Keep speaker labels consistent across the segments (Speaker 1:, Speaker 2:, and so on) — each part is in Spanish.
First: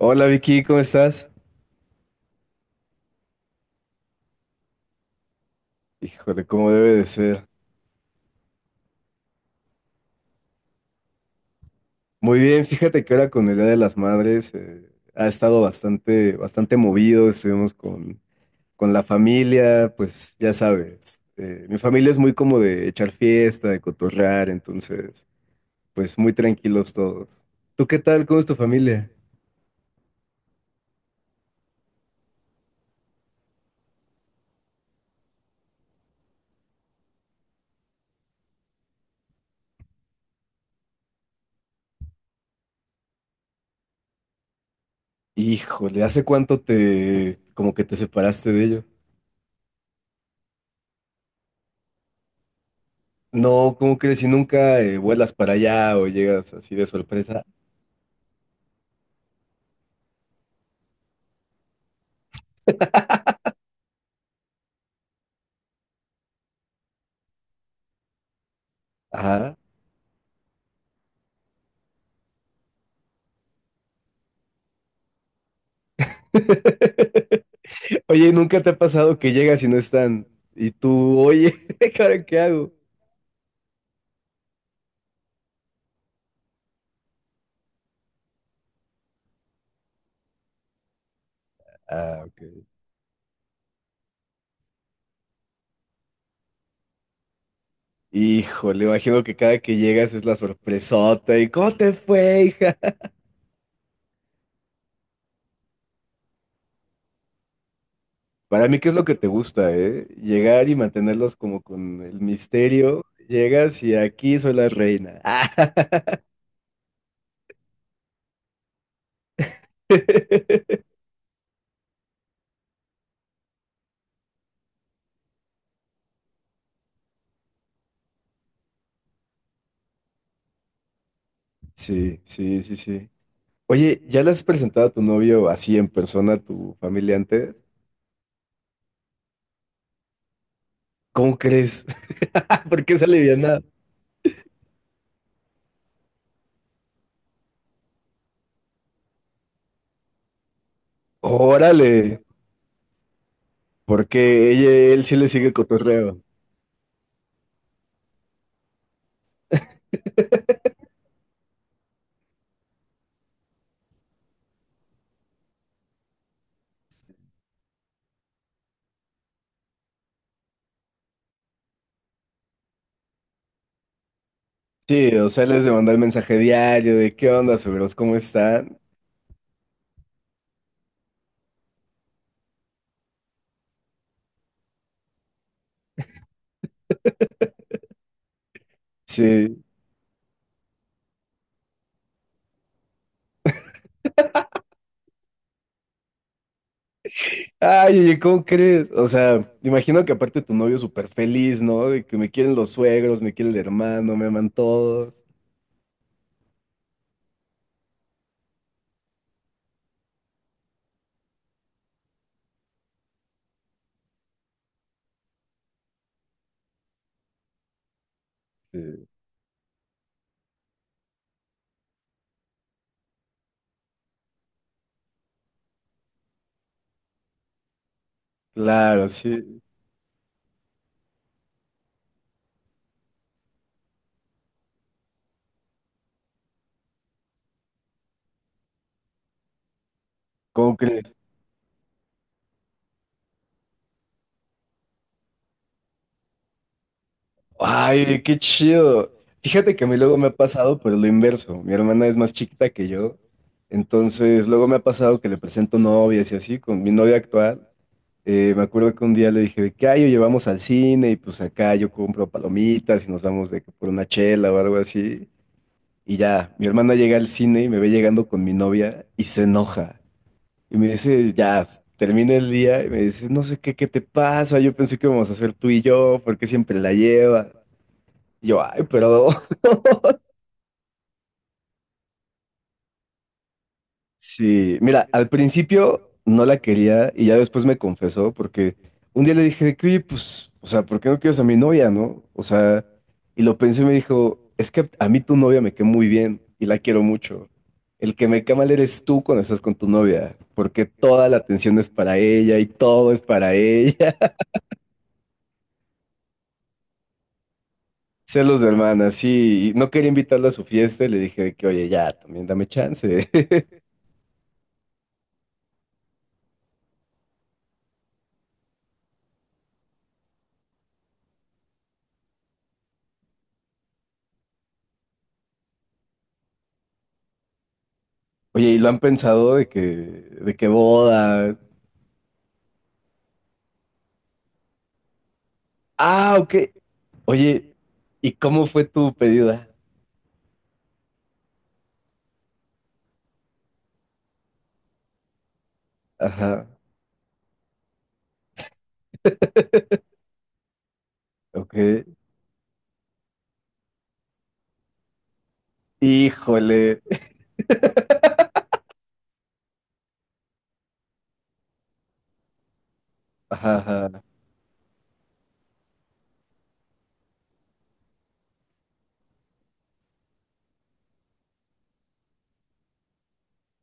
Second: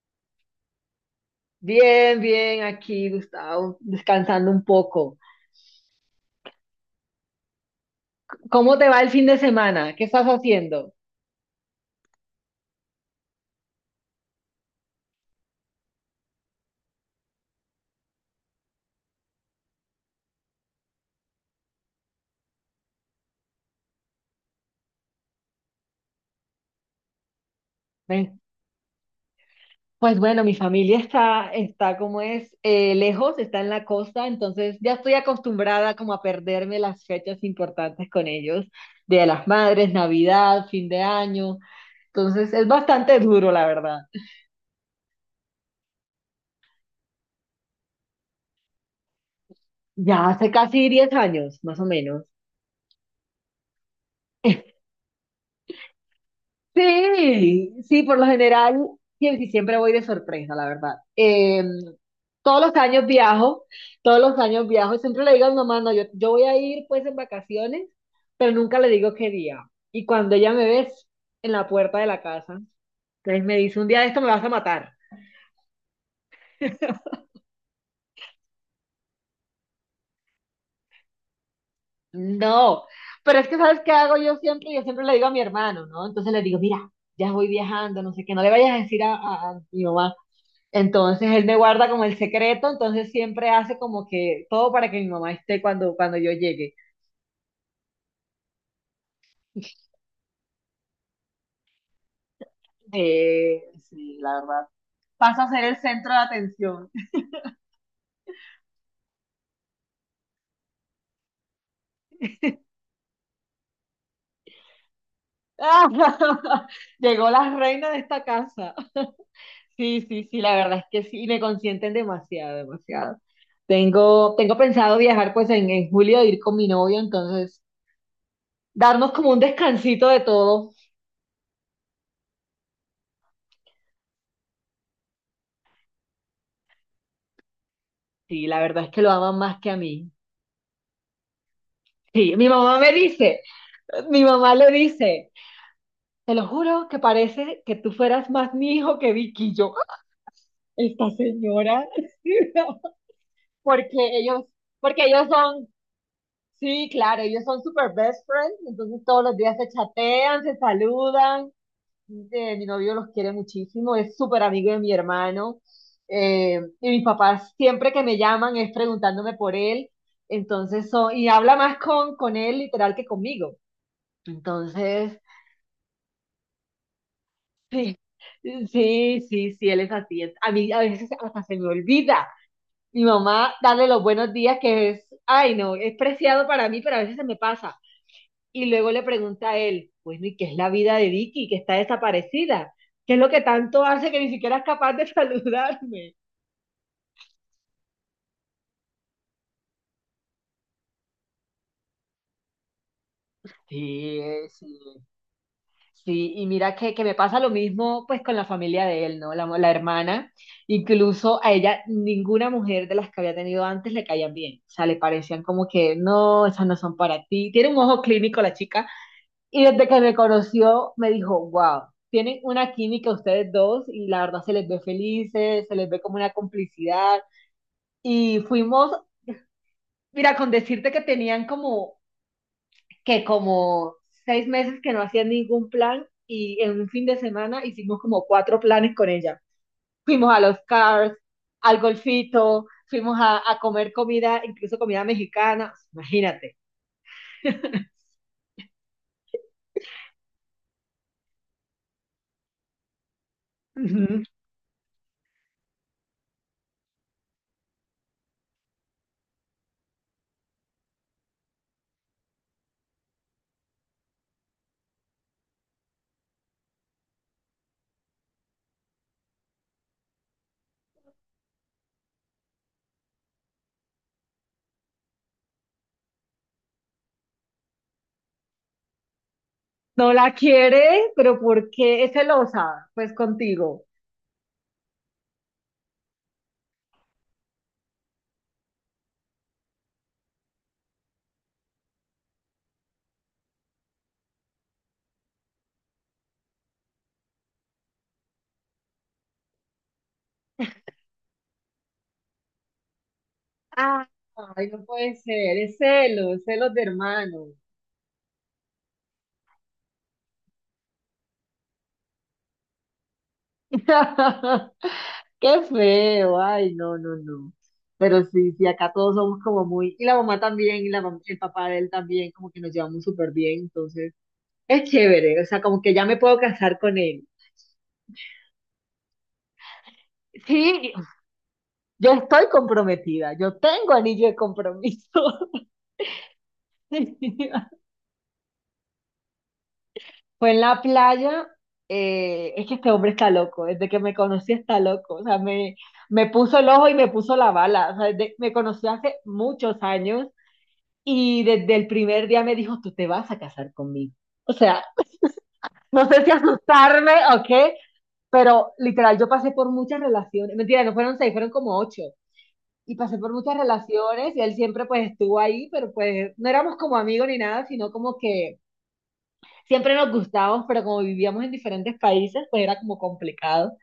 Speaker 1: Hola Vicky, ¿cómo estás?
Speaker 2: Bien, bien, aquí Gustavo, descansando un poco.
Speaker 1: Híjole, ¿cómo debe de ser?
Speaker 2: ¿Cómo te va el fin de semana? ¿Qué estás haciendo?
Speaker 1: Muy bien, fíjate que ahora con el Día de las Madres ha estado bastante movido, estuvimos con la familia, pues ya sabes, mi familia es muy como de echar fiesta, de cotorrear, entonces, pues muy tranquilos todos. ¿Tú qué tal? ¿Cómo
Speaker 2: Ven.
Speaker 1: es tu familia?
Speaker 2: Pues bueno, mi familia está como es, lejos, está en la costa, entonces ya estoy acostumbrada como a perderme las fechas importantes con ellos, Día de las Madres, Navidad, fin de año. Entonces es bastante duro, la verdad.
Speaker 1: Híjole, ¿hace cuánto te, como que te separaste de ellos?
Speaker 2: Ya hace casi 10 años, más o menos.
Speaker 1: No, ¿cómo crees? Si nunca vuelas para allá o llegas así de sorpresa.
Speaker 2: Sí, sí, por lo general, siempre voy de sorpresa, la verdad. Todos los años viajo, todos los años viajo, y siempre le digo a mi mamá, no, yo voy a ir pues en vacaciones, pero nunca le digo qué
Speaker 1: Ajá.
Speaker 2: día. Y cuando ella me ve es en la puerta de la casa, entonces me dice, un día de esto me vas a matar.
Speaker 1: Oye, ¿nunca te ha pasado que llegas y no están? Y tú, oye, ¿ahora qué hago?
Speaker 2: No, pero es que ¿sabes qué hago yo siempre? Yo siempre le digo a mi hermano, ¿no? Entonces le digo, mira, ya voy viajando, no sé qué, no le vayas a decir a mi mamá. Entonces él me guarda como el
Speaker 1: Ah, ok.
Speaker 2: secreto, entonces siempre hace como que todo para que mi mamá esté cuando yo llegue.
Speaker 1: Híjole, imagino que cada que llegas es la sorpresota y ¿cómo te fue, hija?
Speaker 2: Eh, sí, la verdad. Paso a ser el centro de atención.
Speaker 1: Para mí, ¿qué es lo que te gusta, eh? Llegar y mantenerlos como con el misterio. Llegas y aquí soy la reina.
Speaker 2: Llegó la reina de esta casa. Sí, sí, sí, la verdad es que sí, me consienten demasiado, demasiado. Tengo pensado viajar pues en julio, ir con mi novio, entonces darnos como un descansito de todo.
Speaker 1: Sí, sí, sí, sí. Oye, ¿ya le has presentado a tu novio así en persona a tu familia antes?
Speaker 2: Sí, la verdad es que lo aman más que a mí.
Speaker 1: ¿Cómo crees?
Speaker 2: Sí, mi mamá
Speaker 1: ¿Por
Speaker 2: me
Speaker 1: qué se
Speaker 2: dice,
Speaker 1: aliviana?
Speaker 2: mi mamá le dice. Te lo juro que parece que tú fueras más mi hijo que Vicky. Y yo, ¡ah! Esta señora.
Speaker 1: Órale.
Speaker 2: Porque ellos,
Speaker 1: Porque ella, él
Speaker 2: porque
Speaker 1: sí le
Speaker 2: ellos
Speaker 1: sigue el
Speaker 2: son,
Speaker 1: cotorreo.
Speaker 2: sí, claro, ellos son super best friends, entonces todos los días se chatean, se saludan. Mi novio los quiere muchísimo, es súper amigo de mi hermano. Y mis papás siempre que me llaman es preguntándome por él, entonces son, y habla más con él literal que conmigo.
Speaker 1: Sí,
Speaker 2: Entonces,
Speaker 1: o sea, les de mandar el mensaje diario de qué onda, suegros,
Speaker 2: sí,
Speaker 1: ¿cómo están?
Speaker 2: sí, sí, sí, él es así. A mí a veces hasta se me olvida. Mi mamá, darle los buenos días, que es, ay, no, es preciado para mí, pero a veces se me pasa. Y luego le pregunta a
Speaker 1: Sí.
Speaker 2: él, bueno, ¿y qué es la vida de Vicky, que está desaparecida? ¿Qué es lo que tanto hace que ni siquiera es capaz de saludarme?
Speaker 1: Ay, oye, ¿cómo crees? O sea, imagino que aparte tu novio súper feliz, ¿no? De que me quieren los suegros, me quiere el hermano,
Speaker 2: Sí,
Speaker 1: me aman
Speaker 2: sí,
Speaker 1: todos.
Speaker 2: sí, y mira que me pasa lo mismo pues con la familia de él, ¿no? La hermana, incluso a ella ninguna mujer de las que había tenido antes le caían bien, o sea, le parecían como que no, esas no son para ti, tiene un ojo clínico la chica,
Speaker 1: Sí.
Speaker 2: y desde que me conoció me dijo, wow, tienen una química ustedes dos y la verdad se les ve felices, se les ve como una complicidad, y fuimos,
Speaker 1: Claro, sí.
Speaker 2: mira, con decirte que tenían como seis meses que no hacía ningún plan y en un fin de semana hicimos como cuatro planes con ella. Fuimos a los
Speaker 1: ¿Cómo
Speaker 2: cars,
Speaker 1: crees?
Speaker 2: al golfito, fuimos a comer comida, incluso comida mexicana, imagínate.
Speaker 1: Ay, qué chido. Fíjate que a mí luego me ha pasado, pero lo inverso. Mi hermana es más chiquita que yo.
Speaker 2: Ujú.
Speaker 1: Entonces, luego me ha pasado que le presento novias y así, con mi novia actual. Me acuerdo que un día le dije de que, ay, oye, vamos al cine y pues acá yo compro palomitas y nos vamos de que por una chela o algo así. Y ya, mi hermana llega al cine y me ve llegando con mi novia y se enoja. Y me dice, ya, termina el día y me dice, no sé qué, qué te pasa, yo pensé que íbamos a hacer tú y yo, ¿por qué siempre la llevas? Yo, ay, pero
Speaker 2: No la quiere, pero ¿por qué es celosa? Pues contigo.
Speaker 1: sí, mira, al principio no la quería y ya después me confesó porque un día le dije de que, oye, pues, o sea, ¿por qué no quieres a mi novia, no? O sea, y lo pensé y me dijo, es que a mí tu novia me cae muy bien y la quiero mucho. El que me cae mal eres tú cuando estás con tu novia, porque toda la atención es para ella y todo es para
Speaker 2: Ah,
Speaker 1: ella.
Speaker 2: ay, no puede ser, es celos, celos de hermano.
Speaker 1: Celos de hermana, sí. Y no quería invitarla a su fiesta y le dije de que, oye, ya, también dame chance.
Speaker 2: Qué feo, ay, no, no, no. Pero sí, sí, acá todos somos como muy, y la mamá también, y la el papá de él también, como que nos llevamos súper bien, entonces es chévere, o sea, como que ya me puedo casar con él.
Speaker 1: Oye, ¿y lo han pensado de que
Speaker 2: Sí,
Speaker 1: boda?
Speaker 2: yo estoy comprometida, yo tengo anillo de compromiso.
Speaker 1: Ah, ok. Oye, ¿y cómo fue tu pedida?
Speaker 2: Fue en la playa. Es que este hombre está loco, desde que me conocí está loco, o sea, me puso el
Speaker 1: Ajá,
Speaker 2: ojo y me puso la bala, o sea, me conoció hace muchos años. Y
Speaker 1: ok.
Speaker 2: desde el primer día me dijo, tú te vas a casar conmigo. O sea, no sé si
Speaker 1: Híjole.
Speaker 2: asustarme o qué, pero literal, yo pasé por muchas relaciones. Mentira, no fueron seis, fueron como ocho. Y pasé por muchas
Speaker 1: Ajá, ajá,
Speaker 2: relaciones y él siempre pues estuvo ahí, pero pues no éramos como amigos ni nada, sino como que siempre nos gustábamos, pero como vivíamos en diferentes países, pues era como complicado.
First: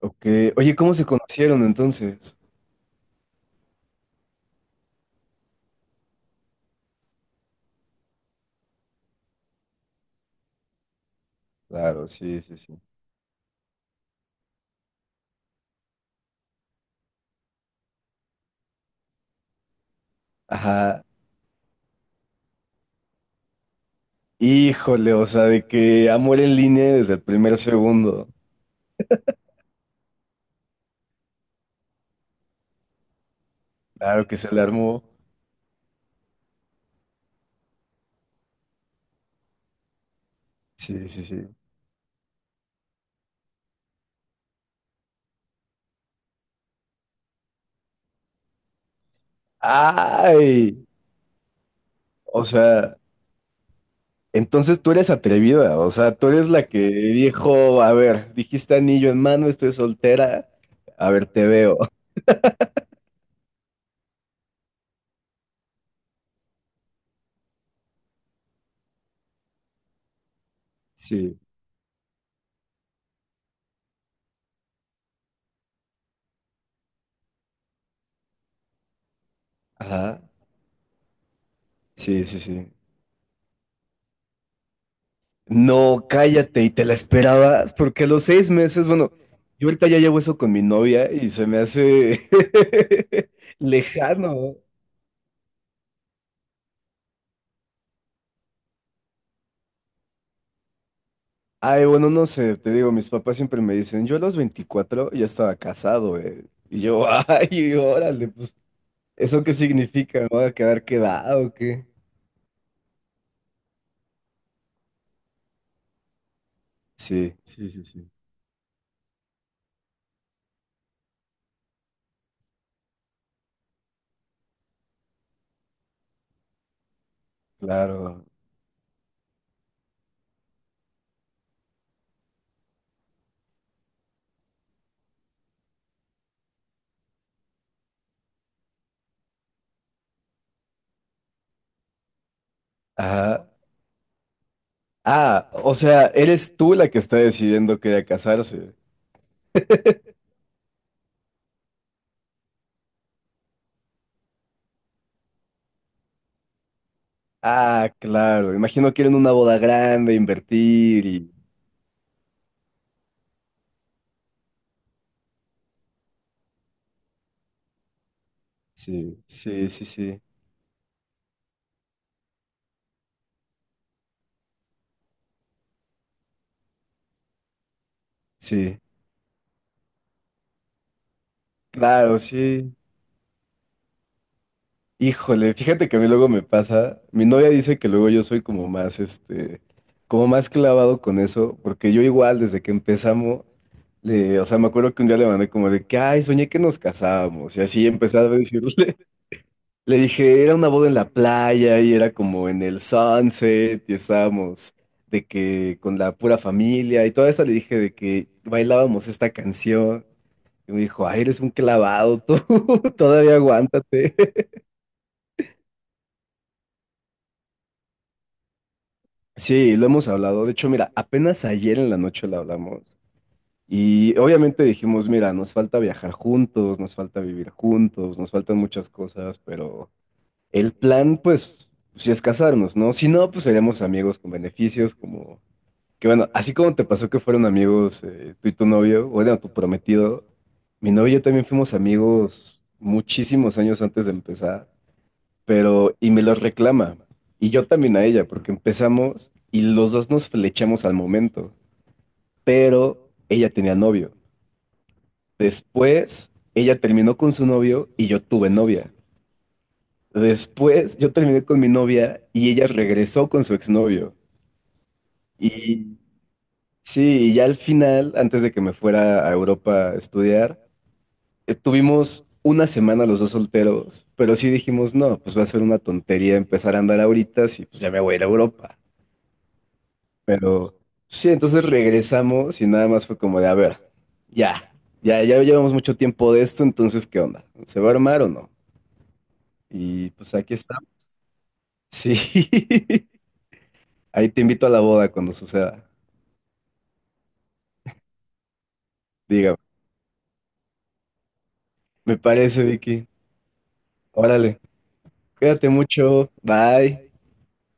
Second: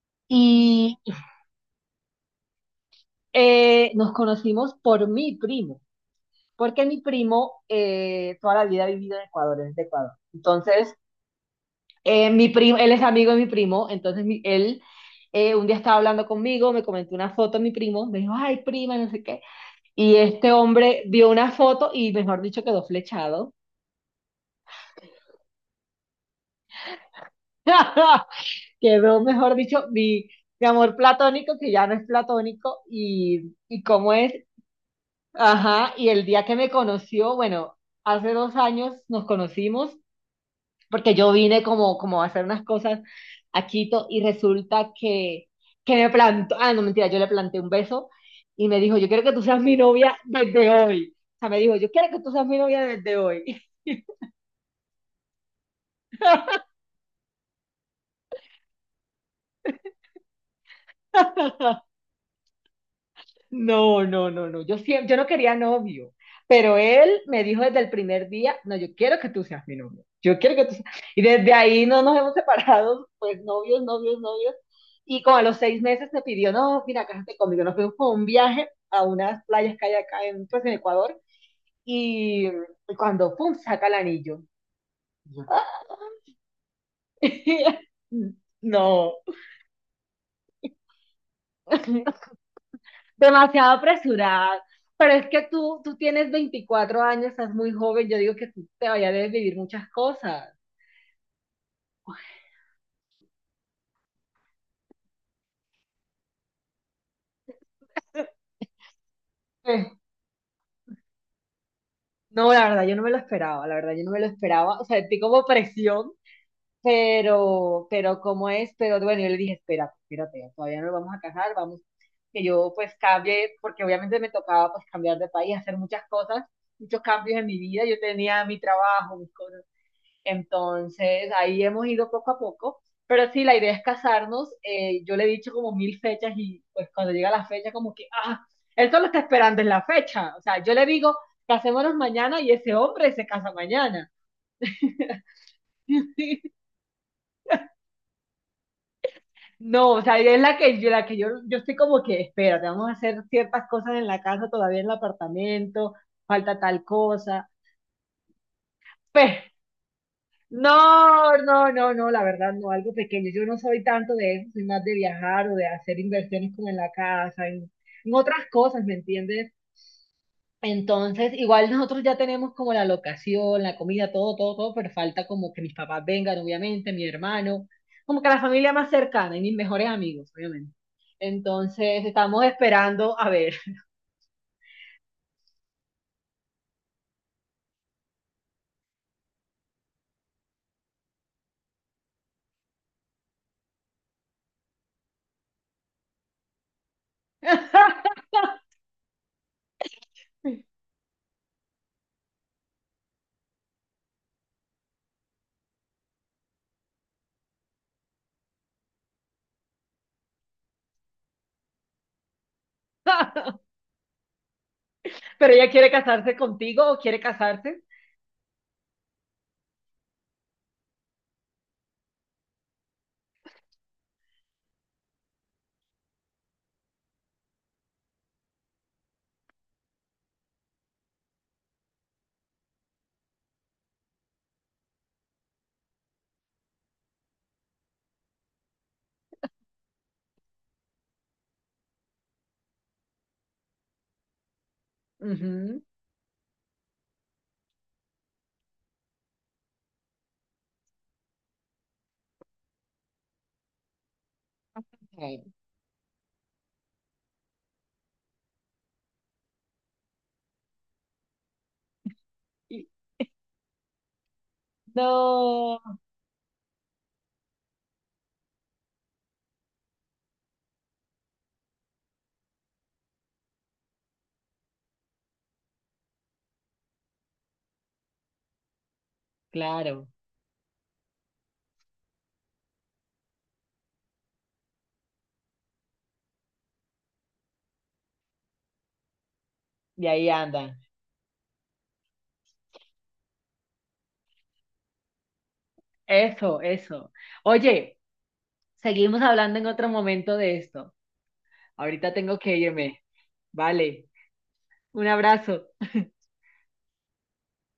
Speaker 1: ok. Oye, ¿cómo
Speaker 2: Y
Speaker 1: se conocieron entonces?
Speaker 2: nos conocimos por mi primo, porque mi primo toda la vida ha vivido en Ecuador, es de Ecuador. Entonces,
Speaker 1: Claro, sí,
Speaker 2: Mi
Speaker 1: sí,
Speaker 2: primo,
Speaker 1: sí.
Speaker 2: él es amigo de mi primo, entonces él un día estaba hablando conmigo, me comentó una foto de mi primo, me dijo, ay, prima, no sé qué. Y este hombre
Speaker 1: Ajá.
Speaker 2: vio una foto y, mejor dicho, quedó flechado.
Speaker 1: Híjole, o sea, de que amor en línea desde el primer segundo.
Speaker 2: Quedó, mejor dicho, mi amor platónico, que ya no es platónico, y cómo
Speaker 1: Claro
Speaker 2: es.
Speaker 1: que se le armó.
Speaker 2: Ajá, y el día que me conoció, bueno, hace 2 años nos conocimos
Speaker 1: Sí,
Speaker 2: porque
Speaker 1: sí,
Speaker 2: yo
Speaker 1: sí.
Speaker 2: vine como, como a hacer unas cosas a Quito y resulta que me plantó, ah, no mentira, yo le planté un beso y me dijo, yo quiero que tú seas mi novia desde
Speaker 1: Ay,
Speaker 2: hoy. O sea, me dijo, yo quiero que tú
Speaker 1: o
Speaker 2: seas mi novia
Speaker 1: sea,
Speaker 2: desde hoy.
Speaker 1: entonces tú eres atrevida, o sea, tú eres la que dijo, a ver, dijiste anillo en mano, estoy soltera, a ver, te veo.
Speaker 2: No, no, no, no. Yo siempre, yo no quería novio, pero él me dijo desde el primer día, no, yo quiero que tú seas mi novio. Yo quiero que tú seas. Y
Speaker 1: Sí.
Speaker 2: desde ahí no nos hemos separado, pues novios, novios, novios. Y como a los 6 meses me pidió, no, mira, cásate conmigo. Nos fuimos por un viaje a unas playas que hay
Speaker 1: Ajá,
Speaker 2: acá en, pues, en Ecuador.
Speaker 1: sí, sí, sí.
Speaker 2: Y cuando, pum, saca el anillo.
Speaker 1: No, cállate, y te la esperabas, porque a los 6 meses, bueno,
Speaker 2: No,
Speaker 1: yo ahorita ya llevo eso con mi novia y se me hace
Speaker 2: demasiado
Speaker 1: lejano.
Speaker 2: apresurada. Pero es que tú tienes 24 años, estás muy joven, yo digo que tú te vayas a vivir muchas cosas.
Speaker 1: Ay, bueno, no sé, te digo, mis papás siempre me dicen, yo a los 24 ya estaba casado, eh. Y yo, ay, órale, pues, ¿eso qué
Speaker 2: Eh,
Speaker 1: significa? ¿Me voy a quedar quedado o qué?
Speaker 2: no, la verdad, yo no me lo esperaba, la verdad, yo no me lo esperaba, o sea, sentí como presión,
Speaker 1: Sí, sí, sí, sí,
Speaker 2: pero ¿cómo es? Pero bueno, yo le dije, espérate, espérate, todavía no nos vamos a casar, vamos, que yo pues cambie, porque obviamente me tocaba pues cambiar de país, hacer muchas cosas, muchos cambios en mi vida, yo
Speaker 1: claro.
Speaker 2: tenía mi trabajo, mis cosas. Entonces, ahí hemos ido poco a poco, pero sí, la idea es casarnos. Yo le he dicho como mil fechas y pues cuando llega la fecha como que, ah, él solo está esperando en la fecha. O sea, yo le digo, casémonos mañana y ese hombre se
Speaker 1: Ajá.
Speaker 2: casa mañana.
Speaker 1: Ah, o sea, eres tú la que está decidiendo que ya casarse.
Speaker 2: No, o sea, es la que yo, yo estoy como que, espérate, vamos a hacer ciertas cosas en la casa, todavía en el apartamento, falta tal cosa.
Speaker 1: Ah, claro. Imagino que era en una boda grande, invertir y...
Speaker 2: No, no, no, no, la verdad no, algo pequeño. Yo no soy tanto de eso, soy más de viajar o de hacer inversiones como en la casa, en otras cosas, ¿me
Speaker 1: Sí,
Speaker 2: entiendes?
Speaker 1: sí, sí, sí,
Speaker 2: Entonces, igual nosotros ya tenemos como la locación, la comida, todo, todo, todo, pero falta como que mis papás vengan, obviamente, mi hermano, como que la familia
Speaker 1: sí.
Speaker 2: más cercana y mis mejores amigos, obviamente. Entonces,
Speaker 1: Claro,
Speaker 2: estamos
Speaker 1: sí.
Speaker 2: esperando a ver.
Speaker 1: Híjole, fíjate que a mí luego me pasa. Mi novia dice que luego yo soy como más, este, como más clavado con eso, porque yo igual desde que empezamos, le, o sea, me acuerdo que un día le mandé como de que, ay, soñé que nos casábamos, y así empecé a decirle. Le dije, era una boda en la playa y era como en el sunset y estábamos de que con la pura familia y toda esa le dije de que bailábamos esta canción y me dijo, ay, eres un clavado tú, todavía aguántate.
Speaker 2: Pero ella quiere casarse contigo o quiere casarse.
Speaker 1: Sí, lo hemos hablado. De hecho, mira, apenas ayer en la noche lo hablamos y obviamente dijimos, mira, nos falta viajar juntos, nos falta vivir juntos, nos faltan muchas cosas, pero el plan, pues, si es casarnos, ¿no? Si no, pues seremos amigos con beneficios como. Que bueno, así como te pasó que fueron amigos tú y tu novio, bueno, tu prometido, mi novio y yo también fuimos amigos muchísimos años antes de empezar,
Speaker 2: Ujú.
Speaker 1: pero y me los reclama. Y yo también a ella, porque empezamos y los dos nos flechamos al momento, pero ella tenía novio.
Speaker 2: Ok.
Speaker 1: Después, ella terminó con su novio y yo tuve novia. Después, yo terminé con mi novia y ella
Speaker 2: Y-
Speaker 1: regresó con su exnovio.
Speaker 2: No.
Speaker 1: Y sí, y ya al final, antes de que me fuera a Europa a estudiar, tuvimos una semana los dos solteros, pero sí dijimos, no, pues va a ser una tontería empezar a andar ahorita, si pues ya me voy a ir a Europa.
Speaker 2: Claro,
Speaker 1: Pero sí, entonces regresamos y nada más fue como de, a ver, ya, ya llevamos mucho tiempo de esto, entonces, ¿qué onda? ¿Se va a armar o no?
Speaker 2: y
Speaker 1: Y
Speaker 2: ahí
Speaker 1: pues aquí
Speaker 2: andan.
Speaker 1: está. Sí, ahí te invito a la boda cuando suceda.
Speaker 2: Eso, eso. Oye, seguimos
Speaker 1: Dígame,
Speaker 2: hablando en otro momento de esto. Ahorita
Speaker 1: me
Speaker 2: tengo que
Speaker 1: parece,
Speaker 2: irme.
Speaker 1: Vicky.
Speaker 2: Vale,
Speaker 1: Órale,
Speaker 2: un abrazo.
Speaker 1: cuídate mucho, bye.